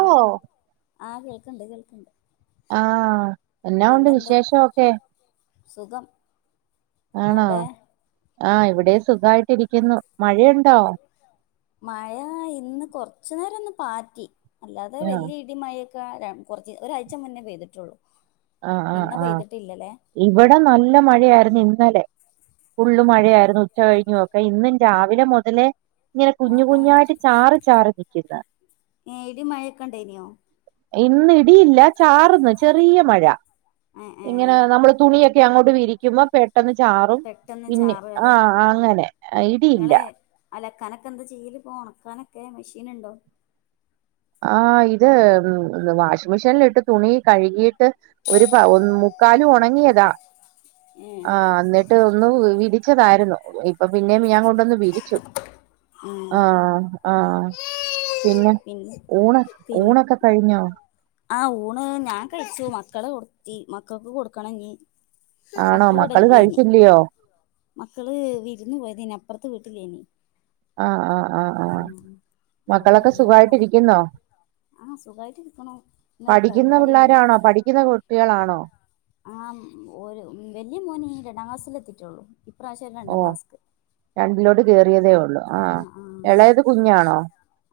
ഓ ആഹ് കേൾക്കണ്ട് കേൾക്കണ്ട്. ആഹ് എന്നാ ഉണ്ട് പിന്നെന്താ വിശേഷമൊക്കെ സുഖം ആണോ അവിടെ ആഹ് ഇവിടെ സുഖയിട്ടി രിക്കുന്നു മഴയുണ്ടോ? മഴ ഇന്ന് കൊറച്ചു നേരം ഒന്ന് പാറ്റി അല്ലാതെ ആഹ് വലിയ ഇടി മയക്കെ കൊർച്ച് ഒരാഴ്ച മുന്നെ പെയ്തിട്ടുള്ളൂ. ആഹ് ആഹ് പിന്നെ ആഹ് പെയ്തിട്ടില്ലല്ലേ ഇവിടെ നല്ല മഴയായിരുന്നു ഇന്നലെ ഫുള്ള് മഴയായിരുന്നു ഉച്ച കഴിഞ്ക്കെ ഇന്നും രാവിലെ മുതലേ ഇങ്ങനെ കുഞ്ഞ് ആഹ് ആഹ് കുഞ്ഞായിട്ട് ചാറ് ചാറി നിക്ക്ന്നേ ഏഹ് ഇടി മഴയൊക്കെണ്ടേയിനോ? ഇന്ന് ഇടിയില്ല ചാർന്ന് ചെറീയ മഴ ഏഹ് ഇങ്ങനെ ഏഹ് നമ്മള് തുണിയൊക്കെ ഒക്കെ അങ്ങോട്ട് വിരിക്കുമ്പോ പെട്ടെന്ന് ചാറും പെട്ടെന്ന് പിന്നെ ആ ചാറുകല്ലേ അങ്ങനെ ഇടിയില്ല നിങ്ങള് അലക്കാനൊക്കെ എന്താ ചെയ്യല് പോ ഉണക്കാനൊക്കെ മെഷീനുണ്ടോ? ആഹ് ഇത് വാഷിംമെഷീനിലിട്ട് തുണി കഴുകിയിട്ട് ഒരു പ ഒ മുക്കാലും ഉണങ്ങിയതാ ഏഹ് ആ എന്നിട്ട് ട്ട് ഒന്ന് വിരിച്ചതായിരുന്നു ഇപ്പൊ പിന്നേ ഞാൻ കൊണ്ടൊന്ന് വിരിച്ചു. ആഹ് ആഹ് പിന്നെ? പിന്ന ഊണ് പിൻ ഊണൊക്കെ കഴിഞ്ഞോ ആഹ് ഊണ് ഞാൻ കഴിച്ചു മക്കളെ ഉർത്തി മക്കൾക്ക് കൊടുക്കണെഞ്ഞി ആണോ മക്കള് ഇവ്ടല്ലേനി കഴിച്ചില്ലയോ മക്കള് വിരുന്ന് പോയതേനി അപ്പറത്തെ വീട്ടിലേനി. ആഹ് ആഹ് ആഹ് ആഹ് ഉം അവിടുന്ന് മക്കളൊക്കെ വന്നിട്ട് സുഖായിട്ട് വേണം രിക്കുന്നോ? ആഹ് സുഖായിട്ട് ഇരിക്കണു ഇന്നൊരു പഠിക്ന്ന പരിപാടിയുണ്ട് പിള്ളോരാണോ പഠിക്കുന്ന കുട്ടികളാണോ? ആഹ് ഒരു വലിയ മോന് രണ്ടാം ക്ലാസ്ൽ എത്തിയിട്ടുള്ളൂ ഇപ്രാവശ്യം ഓ രണ്ടാം ക്ലാസ്ക്ക് രണ്ടിലോട്ട് കേറിയതേ ഉള്ളോ? അഹ് ആഹ്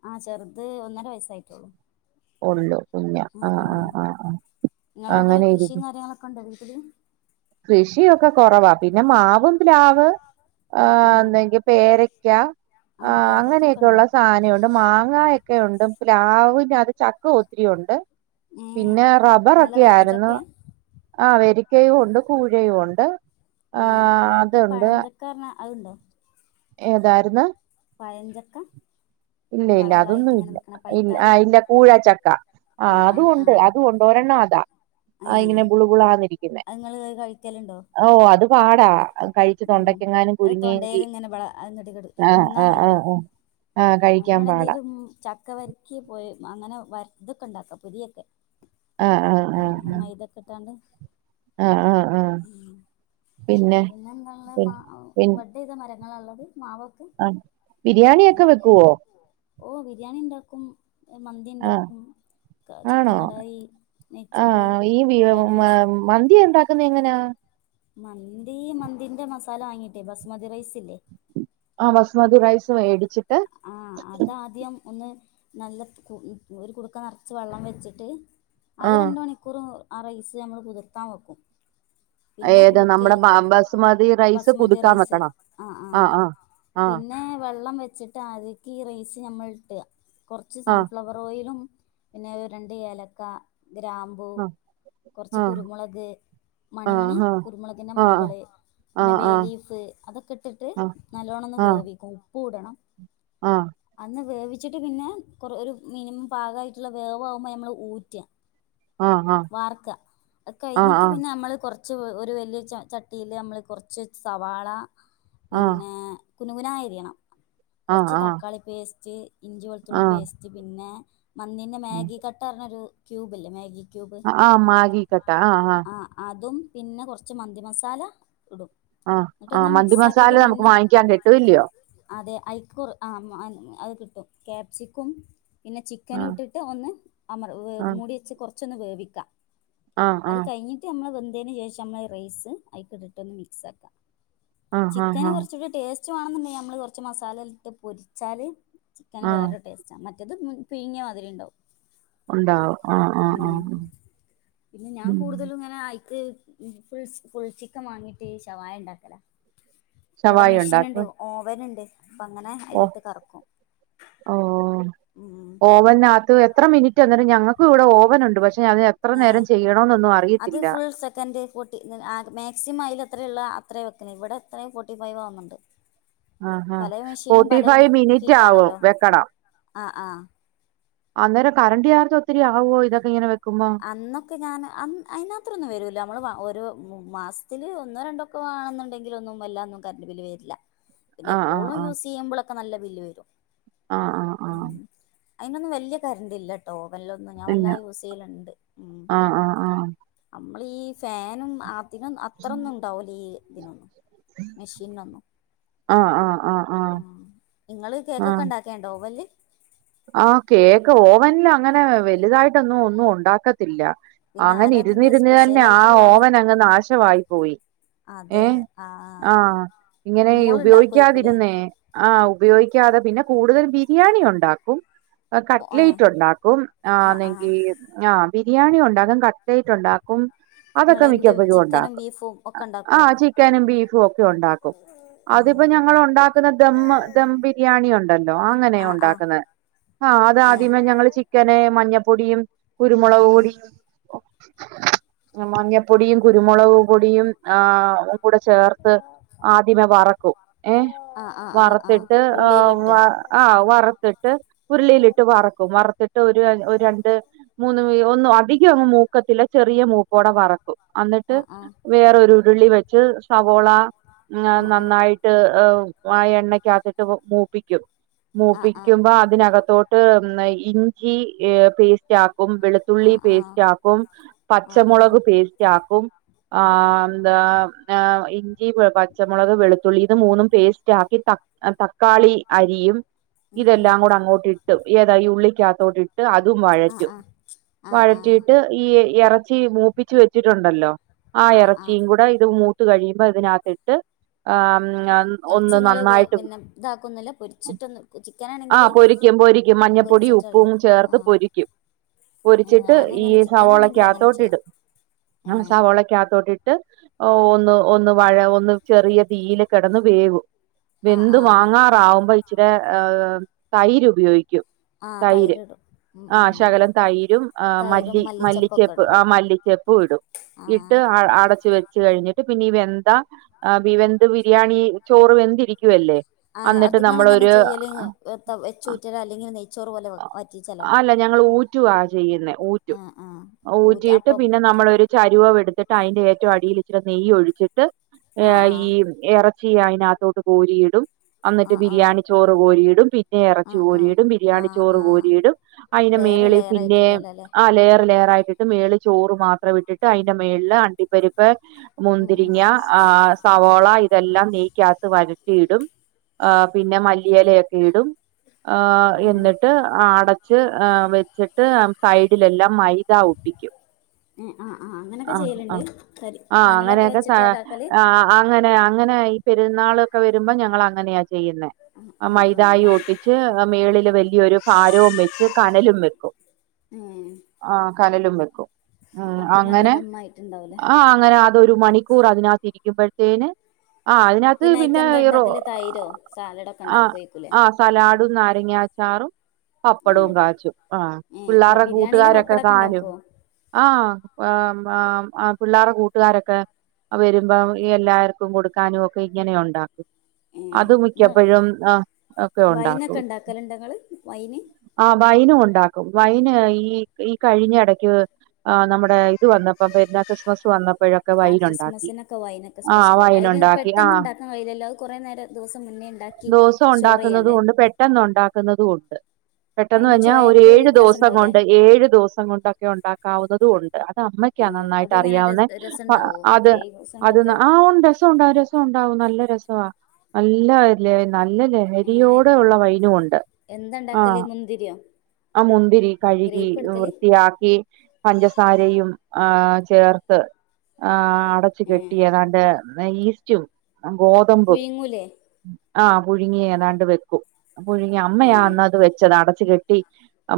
ആഹ് ചെർത് ഒന്നര വയസ്സായിറ്റൊള്ളൂ ഒള്ളൂ കുഞ്ഞാ ആഹ് ആഹ് ആഹ് ആഹ് നിങ്ങളവിടെ കൃഷിയും അങ്ങനെയിരിക്കും കാര്യങ്ങളൊക്കെ ഉണ്ടോ വീട്ടില് കൃഷിയൊക്കെ കൊറവാ പിന്നെ മാവും പ്ലാവ് ആഹ് ഒന്നെങ്കി പേരക്ക ആഹ് പേരക്കൊക്കെ അങ്ങനെയൊക്കെ ഉള്ള ഉണ്ടോ സാനെ ണ്ട് മാങ്ങായൊക്കെയുണ്ട് പിലാവിന്റകത്ത് ചക്ക ഒത്തിരിയുണ്ട് ഉം പിന്നെ റബ്ബറ് നല്ല ഒക്കെയാരുന്നു വരിക്കച്ചക്കെ ആഹ് വെരിക്കയും ഒണ്ട് കൂഴയും ഒണ്ട് ആഹ് അതൊണ്ട് ഇത്തവണ ആയില്ലേ? ഏതാരുന്നു- പയഞ്ചക്ക ഇല്ല ഇല്ല അതൊന്നും ഇല്ല ഇല്ല പൈത്താല് ആഹ് ഇല്ല കൂഴ ചക്ക ആഹ് അതും ഒണ്ട് അതും ഒണ്ട് ഒരെണ്ണം അതാ ആഹ് ഏഹ് ഇങ്ങനെ ബുള്ബുളാന്നിരിക്കുന്നേ അത് ഇങ്ങള് കഴിക്കലുണ്ടോ ഓഹ് അത് പാടാ. അഹ് കഴിച്ചു തൊണ്ടയ്ക്കെങ്ങാനും കുരുങ്ങിയെങ്കി- [unintelligible] ആഹ് മുണ്ങ്ങാൻ ആഹ് കയിയില്ല. ആഹ് ആഹ് ആഹ് കഴിക്കാൻ അയ്നോട് പാടാ എന്തേലും ച ക്ക വരട്ടിപോലെ അങ്ങനെ വരട്ടിതൊക്കെ ണ്ടാക്കാ പുതിയൊക്കെ- ആഹ് ആഹ് ആഹ് ആഹ് [unintelligible] ആഹ് ആഹ് ആഹ് പിന്നെ എന്തള്ള് പി മാവ് ബഡ്ഡെയ്ത മരങ്ങളാള്ളത് മാവൊക്കെ അഹ് ബിരിയാണിയൊക്കെ വെക്കുവോ ഓഹ് ബിരിയാണിണ്ടാക്കും ആഹ് മന്തിണ്ടാക്കും ആണോ ആഹ് ഈ ബി ഫ്രൈഡ് മ റൈസ് മന്തി ഉണ്ടാക്കുന്നെ എങ്ങനാ മന്തീ മന്തിന്റെ മസാല വാങ്ങീട്ടേ ബസ്മതി റൈസ് ഇല്ലേ ആഹ് ബസ്മതി റൈസ് വേടിച്ചിട്ട് ആഹ് അതാദ്യം ഒന്ന് നല്ല കു ഒരു കുടുക്ക നറച്ച് വെള്ളം വെച്ച്ട്ട് ആദ്യം ആഹ് രണ്ട് മണിക്കൂറ് ആ റൈസ് ഞമ്മള് കുതിർത്താം വെക്കും പിന്നെ ഏത് കുടുക്കേ നമ്മുടെ ബ ബസുമതി റൈസ് ബസ്മതി കുതിക്കാൻ റൈസ് വെക്കണം ആഹ് ആഹ് ആഹ് പിന്നെ വെള്ളം വെച്ച്ട്ട് ആദ്യക്ക് ഈ റൈസ് ഞമ്മൾട്ട് കൊറച്ച് സൺഫ്ലവർ ഓയിലും പിന്നെ ഒര് രണ്ട് ഏലക്ക ഗ്രാ മ്പു ആഹ് കൊറച്ച് ആഹ് കുരുമുളക് മണിമണി ആഹ് കുരുമുളകിന്റെ ആഹ് മണികള് ആഹ് പിന്നെ ബേ ആഹ് ലീഫ് അതൊക്കെ ഇട്ട്ട്ട് നല്ലോണം ഒന്ന് ആഹ് വേവിക്കും ഉപ്പൂടണം ആഹ് അന്ന് വേവിച്ചിട്ട് പിന്നെ കുറെ ഒരു മിനിമം പാകായിട്ടുള്ള വേവാവുമ്പോ ഞമ്മള് ഊറ്റ [inaudible] വാർക്ക അഹ് ആഹ് കയിഞ്ഞിട്ട് പിന്നെ യമ്മള് കൊറ ച്ച് ഒരു വല്യ ച ചട്ടീല് യമ്മള് കൊറച്ച് സവാള ആഹ് പിന്നെ കുനുകുനാ അരിയണം. ആഹ് ആഹ് കൊറച്ച് ആഹ് തക്കാളി പേസ്റ്റ് ഇഞ്ചി ആഹ് വെളുത്തുള്ളി ആഹ് പേസ്റ്റ് പിന്നെ മന്തിന്റെ ആഹ് മാഗി കട്ടാർഞ്ഞൊരു ക്യൂബില്ലേ മാഗി ക്യൂബ് ആഹ് മാഗി കട്ട ആഹ് അതും പിന്നെ കൊറച്ച് മന്തി മസാല ഇടും ആഹ് ആഹ് എന്നിട്ടൊന്ന് മന്തി മിക്സ് മസാല ആക്കിയിട്ട് നമുക്ക് പിന്നെ വാങ്ങിക്കാൻ കിട്ടും ഇല്ലിയോ അതെ ഐക്ക്‌ ആഹ് അഹ് കിട്ടും ക്യാപ്സിക്കും പിന്നെ ചിക്കനും ആഹ് ഇട്ടിട്ട് ഒന്ന് അമർ ആഹ് മൂടി വെച്ച് കുറച്ചൊന്ന് വേവിക്കാം ആഹ് അത് ആഹ് കഴിഞ്ഞിട്ട് നമ്മള് വെന്തേന ശേഷം അമ്മള് റൈസ് അയിക്ക് ഇട്ടിട്ടൊന്ന് മിക്സ് ആക്കാ ആഹ് ആഹ് ചിക്കന് ആഹ് കുറച്ച് കൂടി ടേസ്റ്റ് വേണെന്നുണ്ടെങ്കി അമ്മള് കുറച്ച് മസാലയിലിട്ട് പൊരിച്ചാല് ചിക്കന് ആഹ് വേറൊരു ടേസ്റ്റ മറ്റേത് പിഴ്ങ്ങിയ മാതിരിണ്ടാവും ഉണ്ടാവും ആഹ് ആഹ് ഉം ആഹ് പിന്നെ ഞാൻ ഉം കൂടുതലും ഇങ്ങനെ ആയി ക്ക് ഫുൾസ് ഫുൾച്ചിക്കൻ വാങ്ങിയിട്ട് ശവായണ്ടാക്കലാ ഇവടെ ശവായി മെഷീൻ ഉണ്ടാക്കും ഓവന്ണ്ട് അപ്പ അങ്ങനെ ഓഹ് അയിലിട്ട് കറക്കും ഉം അപ്പ അതിനാത്ത് എത്ര മിനിറ്റ് അന്നേരം ഞങ്ങക്കു ഇവിടെ ഓവൻ ഉണ്ട് പക്ഷെ അതിനെത്ര ഏ നേരം ചെയ്യണോന്നൊന്നും അർ അത് ഫുൾ സെക്കൻഡ് ഫോ ട്ടി ഇന്നലെ ആ മാക്സിമം അയിലത്രേയുള്ള അത്രയും വെക്കല് ഇവിടത്രയും ഫോർട്ടി ഫൈവ് ആവുന്നുണ്ട് ആഹ് ആഹ് പലേ മെഷീനിലും ഫോർട്ടി പലകം ഫൈവ് മിനിറ്റ് ആവും ഹീറ്റാണല്ലോ വെക്കണം ആഹ് ആഹ് അന്നേരം കറണ്ട് ചാർജൊത്തിരി ആവുവോ ഇതൊക്കെയിങ്ങനെ വെക്കുമ്പം അന്നൊക്കെ ഞാൻ അന്ന് അയിനാത്രൊന്ന് വരൂല്ലാ നമ്മള് വ ഓരോ മ മാസത്തില് ഒന്നോ രണ്ടോ ക്കുവാണെന്നുണ്ടെങ്കിലൊന്നും വല്ലാ ഒന്നും കറണ്ട് ബില്ല് വരില്ലാ പിന്നെ ആഹ് ആഹ് എപ്പോളും ആഹ് യൂസ് ചെയ്യുമ്പളക്കെ നല്ല ബില്ല് വരും ആഹ് ആഹ് ആഹ് ഉം അയിനൊന്ന് വലിയ കരണ്ടില്ലട്ടോ ഓവനലൊന്നും ഞാൻ വല്ലാ പിന്നെ യൂസ് ചെയ്യല്ൺ ഉം ആഹ് ആഹ് ആഹ് നമ്മൾ ഈ ഫാനും അതിനും അത്രൊന്നും ട്ടോലീ ഇതിനൊന്നും മെഷീനൊന്നും ആഹ് ആഹ് ആഹ് ആഹ് നിങ്ങള് കേക്കൊക്കെ ആഹ് ഉണ്ടാ ക്കാണ്ടോവല് ആഹ് കേക്ക് ഓവനില് അങ്ങനെ വലുതായിട്ടൊന്നും ഒന്നും ഒണ്ടാക്കത്തില്ല പിന്നെ അങ്ങനെ ആരാ അതിന്റെ ഇരുന്നിരുന്ന് തന്നെ സ്പെഷ്യൽ ആഹ് ആയിട്ടുള്ള ആള് ഓവൻ അങ്ങ് നാശവായി പോയി ഏഹ് ആഹ് ഇങ്ങനെ ഈ മോളുണ്ടാക്കുവായിക്കൂലേ ഉപയോഗിക്കാതിരുന്നേ ആഹ് ഉപയോഗിക്കാതെ പിന്നെ കൂടുതൽ ബിരിയാണി ഉണ്ടാക്കും അഹ് ഏഹ് കട്ട്ലേയ്റ്റ് ഉണ്ടാക്കും ആഹ് ആഹ് ആന്നെങ്കി ഞാ ബിരിയാണി ഉണ്ടാക്കും കട്ട്ലേയ്റ്റ് ഉണ്ടാക്കും അതൊക്കെ ഇങ്ങളെന്ത് മിക്കപ്പോഴും ചിക്കനും ഉണ്ടാക്കും ബീഫും ഒക്കെ ണ്ടാക്കോ ആഹ് ചിക്കനും ബീഫും ഒക്കെ ഒണ്ടാക്കും അതിപ്പോ ഏഹ് ഞങ്ങള് ഒണ്ടാക്കുന്ന ദം ദം ബിരിയാണിയൊ ഉണ്ടല്ലോ ആങ്ങനെയാ ആഹ് ആഹ് ഒണ്ടാക്കുന്നെ ആഹ് ഏഹ് അതാദ്യമേ ഞങ്ങള് ചിക്കന് മഞ്ഞപ്പൊടിയും ആഹ് കുരുമൊളക് ആഹ് പൊടി [unintelligible] മഞ്ഞപ്പൊടിയും കുരുമൊളക് പൊടിയും ആഹ് കൂടെ ചേർത്ത് ആദ്യമേ വറക്കും ഏഹ് ആഹ് ആഹ് ആഹ് ആഹ് വറുത്തിട്ട് ഏഹ് വ ഉള്ളിയിലിട്ടോ ആഹ് വറുത്തിട്ട് ഉരുളിയിലിട്ട് വറക്കും വറുത്തിട്ട് ഒരു ഒര് ഒരണ്ട് മൂന്ന് വീ ഒന്നും അധികം അങ്ങ് മൂക്കത്തിലാ ചെറിയ മൂപ്പോടെ വറക്കും അന്നിട്ട് ആഹ് ആഹ് വേറൊരു ഉരുളി വെച്ച് സവോള ങ് ആഹ് നന്നായിട്ട് ട്ട് ഏ ആ എണ്ണക്കാത്തിട്ട് മൂപ്പിക്കും ആഹ് ആഹ് മൂപ്പിക്കുമ്പാ അ അതിനകത്തോട്ട് നെയ് ഇഞ്ചി ഏഹ് പേസ്റ്റാ ക്കും വെളുത്തുള്ളി ആഹ് ആഹ് ആഹ് പേസ്റ്റാക്കും ആഹ് പച്ചമൊളക് ആഹ് പേസ്റ്റ് ആക്കും ആ ആഹ് ദാമ് ഏ ഇഞ്ചി പച്ചമൊളക് വെളുത്തുള്ളി ഇത് മൂന്നും പേസ്റ്റ് ആക്കി തക് അ തക്കാളി അരിയും ഉം ഉം ഇതെല്ലാം കൂടെ അങ്ങോട്ട് ഇട്ട് ഏതാ ഈ ഉള്ളിക്കാത്തോട്ട് ഇ ട്ട് അതും ആഹ് വഴറ്റും ആഹ് ആഹ് ആഹ് വഴറ്റിയിട്ട് ഈ എറച്ചി മൂപ്പിച്ച് വെച്ചിട്ടുണ്ടല്ലോ ആഹ് എറച്ചിയും കൂടെ ഇത് മൂ ത്ത് കഴിയുമ്പോ ഇതിനാത്തിട്ട് ആഹ് എറച്ചി നിങ്ങള് വേ പിന്നെ ഇതാക്കുന്നില്ല പൊരിച്ചിട്ടൊന്ന് കു ചിക്കനാണെങ്കില് ക്കും പൊരിക്കും മഞ്ഞപ്പൊടി ഉപ്പും പൊരിച്ചിട്ടല്ലേ ചേർത്ത് ആഹ് പൊരിക്കും പൊരിച്ചിട്ട് ഈ ഞാനങ്ങനെ ചിക്കനാണെങ്കിൽ അങ്ങനെ സവോളക്കാത്തോട്ട് ചെയ്യാം ഇടും ഏ ആഹ് സവോളക്കാത്തോട്ടിട്ട് ഓ ഒന്ന് ഒന്ന് വഴ ഒന്ന് ചെറിയ തീയില് കെടന്ന് വേവും ആഹ് വെന്ത് ആഹ് വാങ്ങാ ആവുമ്പോ ഇച്ചിരേ ഏഹ് തൈര് ഉപയോഗിക്കും ആഹ് തൈര് തൈരിടും ഉം ആഹ് ഉം ശകലം തൈരും ആഹ് തൈരും മല്ലി മല്ലിച്ചപ്പൊക്കെ മല്ലിച്ചെപ്പ് ഇടുല്ലേ ആഹ് മല്ലിച്ചെ പ്പു ഇടും ആഹ് ഇട്ട് അ അടച്ചു വെച്ച് കഴിഞ്ഞിട്ട് പിന്നെ ഈ വെന്ത ആഹ് ബിവെന്ത് ബിരിയാണി ചോറ് വെന്തിരിക്കുവല്ലേ ആഹ് അത് അന്നിട്ട് നിങ്ങളെങ്ങനെ നമ്മളൊരു ചെയ്യല് ത- അഹ് വെച്ചൂറ്റലോ അല്ലെങ്കിൽ നെയ്ച്ചോറ് പോലെ വ- ഓ വറ്റിച്ചലോ അല്ല ഞങ്ങള് ഊറ്റുവാ ചെയ്യുന്നേ ആഹ് ആഹ് ഊറ്റ ഊറ്റിയിട്ട് അപ്പം പിന്നെ നമ്മളൊരു ചരുവ എടുത്തിട്ട് അതിന്റെ ഏറ്റവും അടിയിൽ ഇച്ചി നെയ്യ് ഒഴിച്ചിട്ട് ആഹ് ഈ ആഹ് ഇറച്ചി അതിനകത്തോട്ട് കോരിയിടും എന്നിട്ട് ആഹ് ആഹ് ബിരിയാണി ചോറ് കോരിടും പിന്നെ ആഹ് ആഹ് ചോരിടും ബിരിയാണി ആഹ് ചോറ് ആഹ് കോരിയിടും അതിനന് ലെയറ് മേളിൽ ലെയറായിട്ട് പിന്നെ ഇടലല്ലേ ആ ലെയർ ലേർ ആയിട്ടി മേള് ചോറ് മാത്രം ഇട്ടിട്ട് അതിന്റെ മേളില് അണ്ടിപ്പരിപ്പ് ഉം ഉം മുന്തിരിങ്ങ ആ സവോള ഇതെല്ലാം നെയക്കകത്ത് വരറ്റിയിടും ആ പിന്നെ മല്ലിലൊക്കെ ഇടും. ഹ് ഉം ഉം എന്നിട്ട് അടച്ച് വെച്ചിട്ട് സൈഡിലെല്ലാം മൈ ദ ഒട്ടികും. ഉം ആഹ് ആഹ് അങ്ങനൊക്കെ ആഹ ആ ചെയ്യലുണ്ട് കരി ആഹ കനലൊക്കെ അങ്ങനെയൊക്കെ വെച്ചിട്ടാ ഇതാക്കല് അങ്ങനെ അങ്ങനെ പെരുന്നാൾൊക്കെ വരുമ്പോ ഞങ്ങ അങ്ങനെയാ ചെയ്യുന്ന ആഹ് ആഹ് മൈതായി ആഹ് വച്ച് മേളില് വലിയൊരു ഭാരവും വെച്ച് കനലും വെക്കും ഏഹ് ആ കലലും വെക്കും അപ്പൊ നല്ല അങ്ങനെ ദമ്മായിട്ടുണ്ടാവൂലേ ആ അങ്ങനെ അത് ഒരു മണിക്കൂർ അതിനകാതിരിക്കുമ്പോഴത്തേന് ആ അതിനകത്ത് അയിക്ക് പിന്നെ എന്താ റോ ഉണ്ടാക്കല് തൈരോ സാലഡൊക്കെ ആ ഉണ്ടാക്കുവായിരിക്കൂലേ ആ ലാഡും നാരങ്ങാച്ചാറും പപ്പടവും ഏഹ് കാച്ചും ആഹ് ഏഹ് പിള്ളേരുടെ ബിരിയാണിയില് കൂട്ടുകാരൊക്കെ പപ്പടൊക്കെ കാനും. ഉണ്ടാക്കുവോ ആഹ ആആആ പിള്ളേരുടെ കൂട്ടുകാരൊക്കെ വരുമ്പോ എല്ലാവർക്കും കൊടുക്കാനും ഒക്കെ ഇങ്ങനെ ഉണ്ടാക്കും ഏഹ് അത് ഇങ്ങ മിക്കപ്പോഴും ആ വൈനൊക്കെ ഉണ്ടാക്കലുണ്ടങ്ങള് വൈന് ആ വൈനും ഉണ്ടാക്കും വൈന് ഈ ഈ കഴിഞ്ഞ ഇടയ്ക്ക് ആ നമ്മ ഇത് വന്നപ്പോ പെരന്ന ക്രിസ്മസ് വന്നപ്പോഴൊ ആ ക്രിസ്മസിനൊക്കെ വൈന് നൊക്കെ സ്പെഷ്യലായി വൈൻ അയിന് ഉണ്ടാക്കി പെട്ടന്ന് ആഹ് ഉണ്ടാക്കാൻ കഴയില്ലല്ലോ അത് കുറെേ നേരം ദിവസം മുന്നേ ഉണ്ടാക്കി ദസം സ്റ്റോർ ഉണ്ടാക്കുന്നതും ചെയ്യണ്ടേ ഉണ്ട് പെട്ടെന്ന് ഉണ്ടാക്കുന്നതും ഉണ്ട് പെട്ടെന്ന് അതിന് കിഞ്ഞാ ഒരു ചൊയക്ക് ഏഴ് വ്യത്യാസം ദിവസം ഉണ്ടാവൂലേ കൊണ്ട് ഏഴ് ദിവസം കൊണ്ടൊക്കെ ഉണ്ടാക്കാവുന്നതും ഉണ്ട് അമ്മയ്ക്കാ ഏഹ് നന്നായിട്ട് അതെങ്ങനെ അറിയാവുന്ന ര രസണ്ടാവോ അത് ഏഴ് അത് ദിവസണ്ടൊക്കെ ആ ഉണ്ട് രസം ഉണ്ടാവും രസം ഉണ്ടാവും നല്ല രസവാ നല്ലല്ലേ നല്ലല്ലേ ഏഹ് നരിയോട് ഉള്ള വൈനുംണ്ട് എന്താണ്ടാക്കല് ആഹ് മുന്തിരിയോ ആ മുന്തിരി കഴുകി ഗ്രേപ്പ് എടുക്കല് വൃത്തിയാക്കി. പഞ്ചസാരയും ആ ചേർത്ത് ആ അടച്ചു ഏഹ് കെട്ടി അഏതാണ്ട് ഈസ്റ്റും ഗോതമ്പും പുഴുങ്ങൂലേ ആഹ പുഴുങ്ങിയേതാണ്ട് വെക്കും. പുഴുങ്ങി അമ്മയാ ഉം അന്നത് വെച്ചത് അടച്ച് കെട്ടി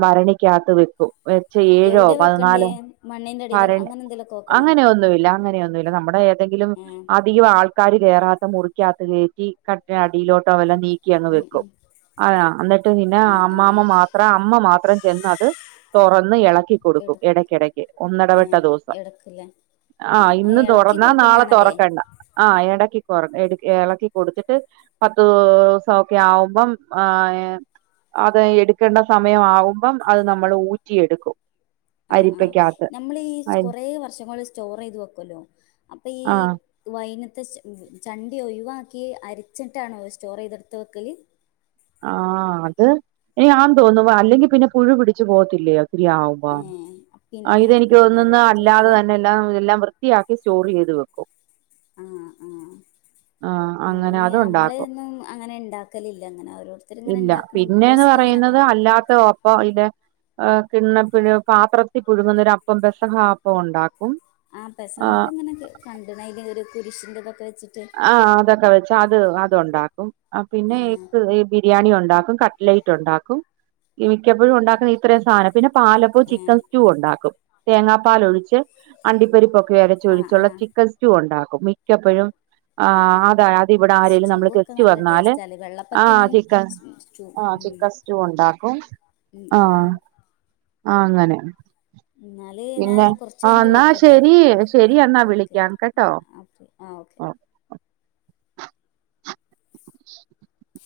ഭരണിക്കകത്ത് വെക്കും. വച്ച ഏഴോ എവിടെ വെക്കണ്ടേ പതിനാലോ മണ്ണിന്റെ അടിയിലോ ഭരണി അങ്ങനെ എന്തെലുമൊക്കെ വെക്കണോ അങ്ങനെയൊന്നുമല്ല അങ്ങനെയൊന്നുമല്ല നമ്മുടെ ഏതെങ്കിലും. ഉം അധികം ആൾക്കാർ കേയറാത്ത മുറിക്കാത്ത കയറ്റി കട്ടിനടിയിലോട്ടോ വല്ലാം നീക്കി ങ്ങ് ഉം വെക്കും ഉം ആ എന്നിട്ട് പിന്നെ ആഹ് ആഹ് അമ്മമ്മ അത്ര അമ്മ മാത്രം ചെന്ന് അത് തുറന്ന് ഇളക്കി കൊടുക്കും എടു ഇടക്കിടയ്ക്ക് ഒന്നടവിട്ട ഏഹ് ദിവസം എടുക്കില്ലേ ആഹ് ഇന്ന് ഇളക്കി തുറന്നാ കൊടുക്കും നാളെ വേണല്ലേ തുറക്കണ്ട. ആഹ് ഇടക്കിറ ഇളക്കി കൊടുക്കും കൊടുത്തിട്ട് പത്ത് ഓക്കെ ആവുമ്പം ആഹ് അത് എടുക്കേണ്ട സമയമാവുമ്പം അത് നമ്മൾ ഊറ്റിയെടുക്കും. ആ ആഹ് അരിപ്പക്കകത്ത് നമ്മൾ ഈ അരി കൊറേ വർഷം സ്റ്റോർ ചെയ്ത് വെക്കല്ലോ അപ്പൊ ഈ ആഹ് വൈനത്തെ ചണ്ടി ഒഴിവാക്കി അരച്ചിട്ടാണോ സ്റ്റോർ ചെയ്തെടുത്ത വെക്കൽ ആഹ് അത് ഇനി ആൻ തോന്നു അല്ലെങ്കിൽ പിന്നെ പുഴു പിടിച്ച് പോത്തില്ലയോ ഒത്തിരിയാവും ഏഹ് പിന്നെ ഇതെനിക്ക് ആയിരിക്കൂല്ലേ എന്നാല് തോന്നും എടുത്ത് അല്ലാതെ വെക്കല് തന്നെ എല്ലാം വൃത്തിയാക്കി സ്റ്റോർ ചെയ്ത് വെക്കും. ആഹ് ആഹ് അങ്ങനെ ആ നമ്മളെ അതുണ്ടാക്കും ഒന്നും അങ്ങനെ ഉണ്ടാക്കലില്ല അങ്ങനെ ഒരു ഇല്ല പിന്നെന്ന് പറയുന്നത് അല്ലാത്ത അപ്പ അതിൽ കിണ്ണഴ പാത്രത്തിൽ പുഴുങ്ങുന്നൊര അപ്പം കഷ്ണം ഹാപ്പം ഉണ്ടാക്കും. ആ പെസാപ്പ് ആഹ് അങ്ങനൊക്കെ കണ്ട അതി ഒരു കുരുഷിൻ തൊക്കെ വെച്ചിട്ട് ആഹ് അതൊക്കെ വെച്ചു പ അത് അത്ണ്ടാക്കും പിന്നെ ഏഹ് ക്ക് ബിരിയാണി ഉണ്ടാക്കും കട്ലൈറ്റ് ഉണ്ടാക്കും മിക്കപ്പോഴും ഉണ്ടാക്കുന്ന ഇത്രയും സാധന പിന്നെ പാലപ്പോ ഏഹ് ചിക്കൻ സ്റ്റൂ ഉണ്ടാക്കും തേങ്ങാ പാല് ഒഴിച്ച് അണ്ടിപ്പരിപ്പൊ ആഹ് രച്ചൊഴിച്ചുള്ള ആഹ് ചിക്കൻ സ്റ്റൂ ഉണ്ടാക്കും മിക്കപ്പോഴും ആഹ് ആഹ് അത് ഇവിടെ ആരെലും സ്റ്റൂ നമ്മള് ഒക്കെ ഗെസ്റ്റ് നല്ല വന്നാല് ടേസ്റ്റാല്ലേ ആ വെള്ളപ്പത്തിനും ചിക്ക സ്റ്റൂ ആ ഉം ചിക്ക സ്റ്റൂ ഉണ്ടാകും ക്കും ഉം ഉം ആഹ് അങ്ങനെ എന്നാല് ഞാൻ പിന്നെ കുറച്ച് ആ കഴിഞ്ഞിട്ട് എന്നാ വിളിക്കട്ടോ ശരി ശെരി എന്നാ ഓക്കെ ഓക്കെ വിളിക്കാം കേട്ടോ ആ ഓക്കെ ആ ഓക്കെ [inaudible] [inaudible]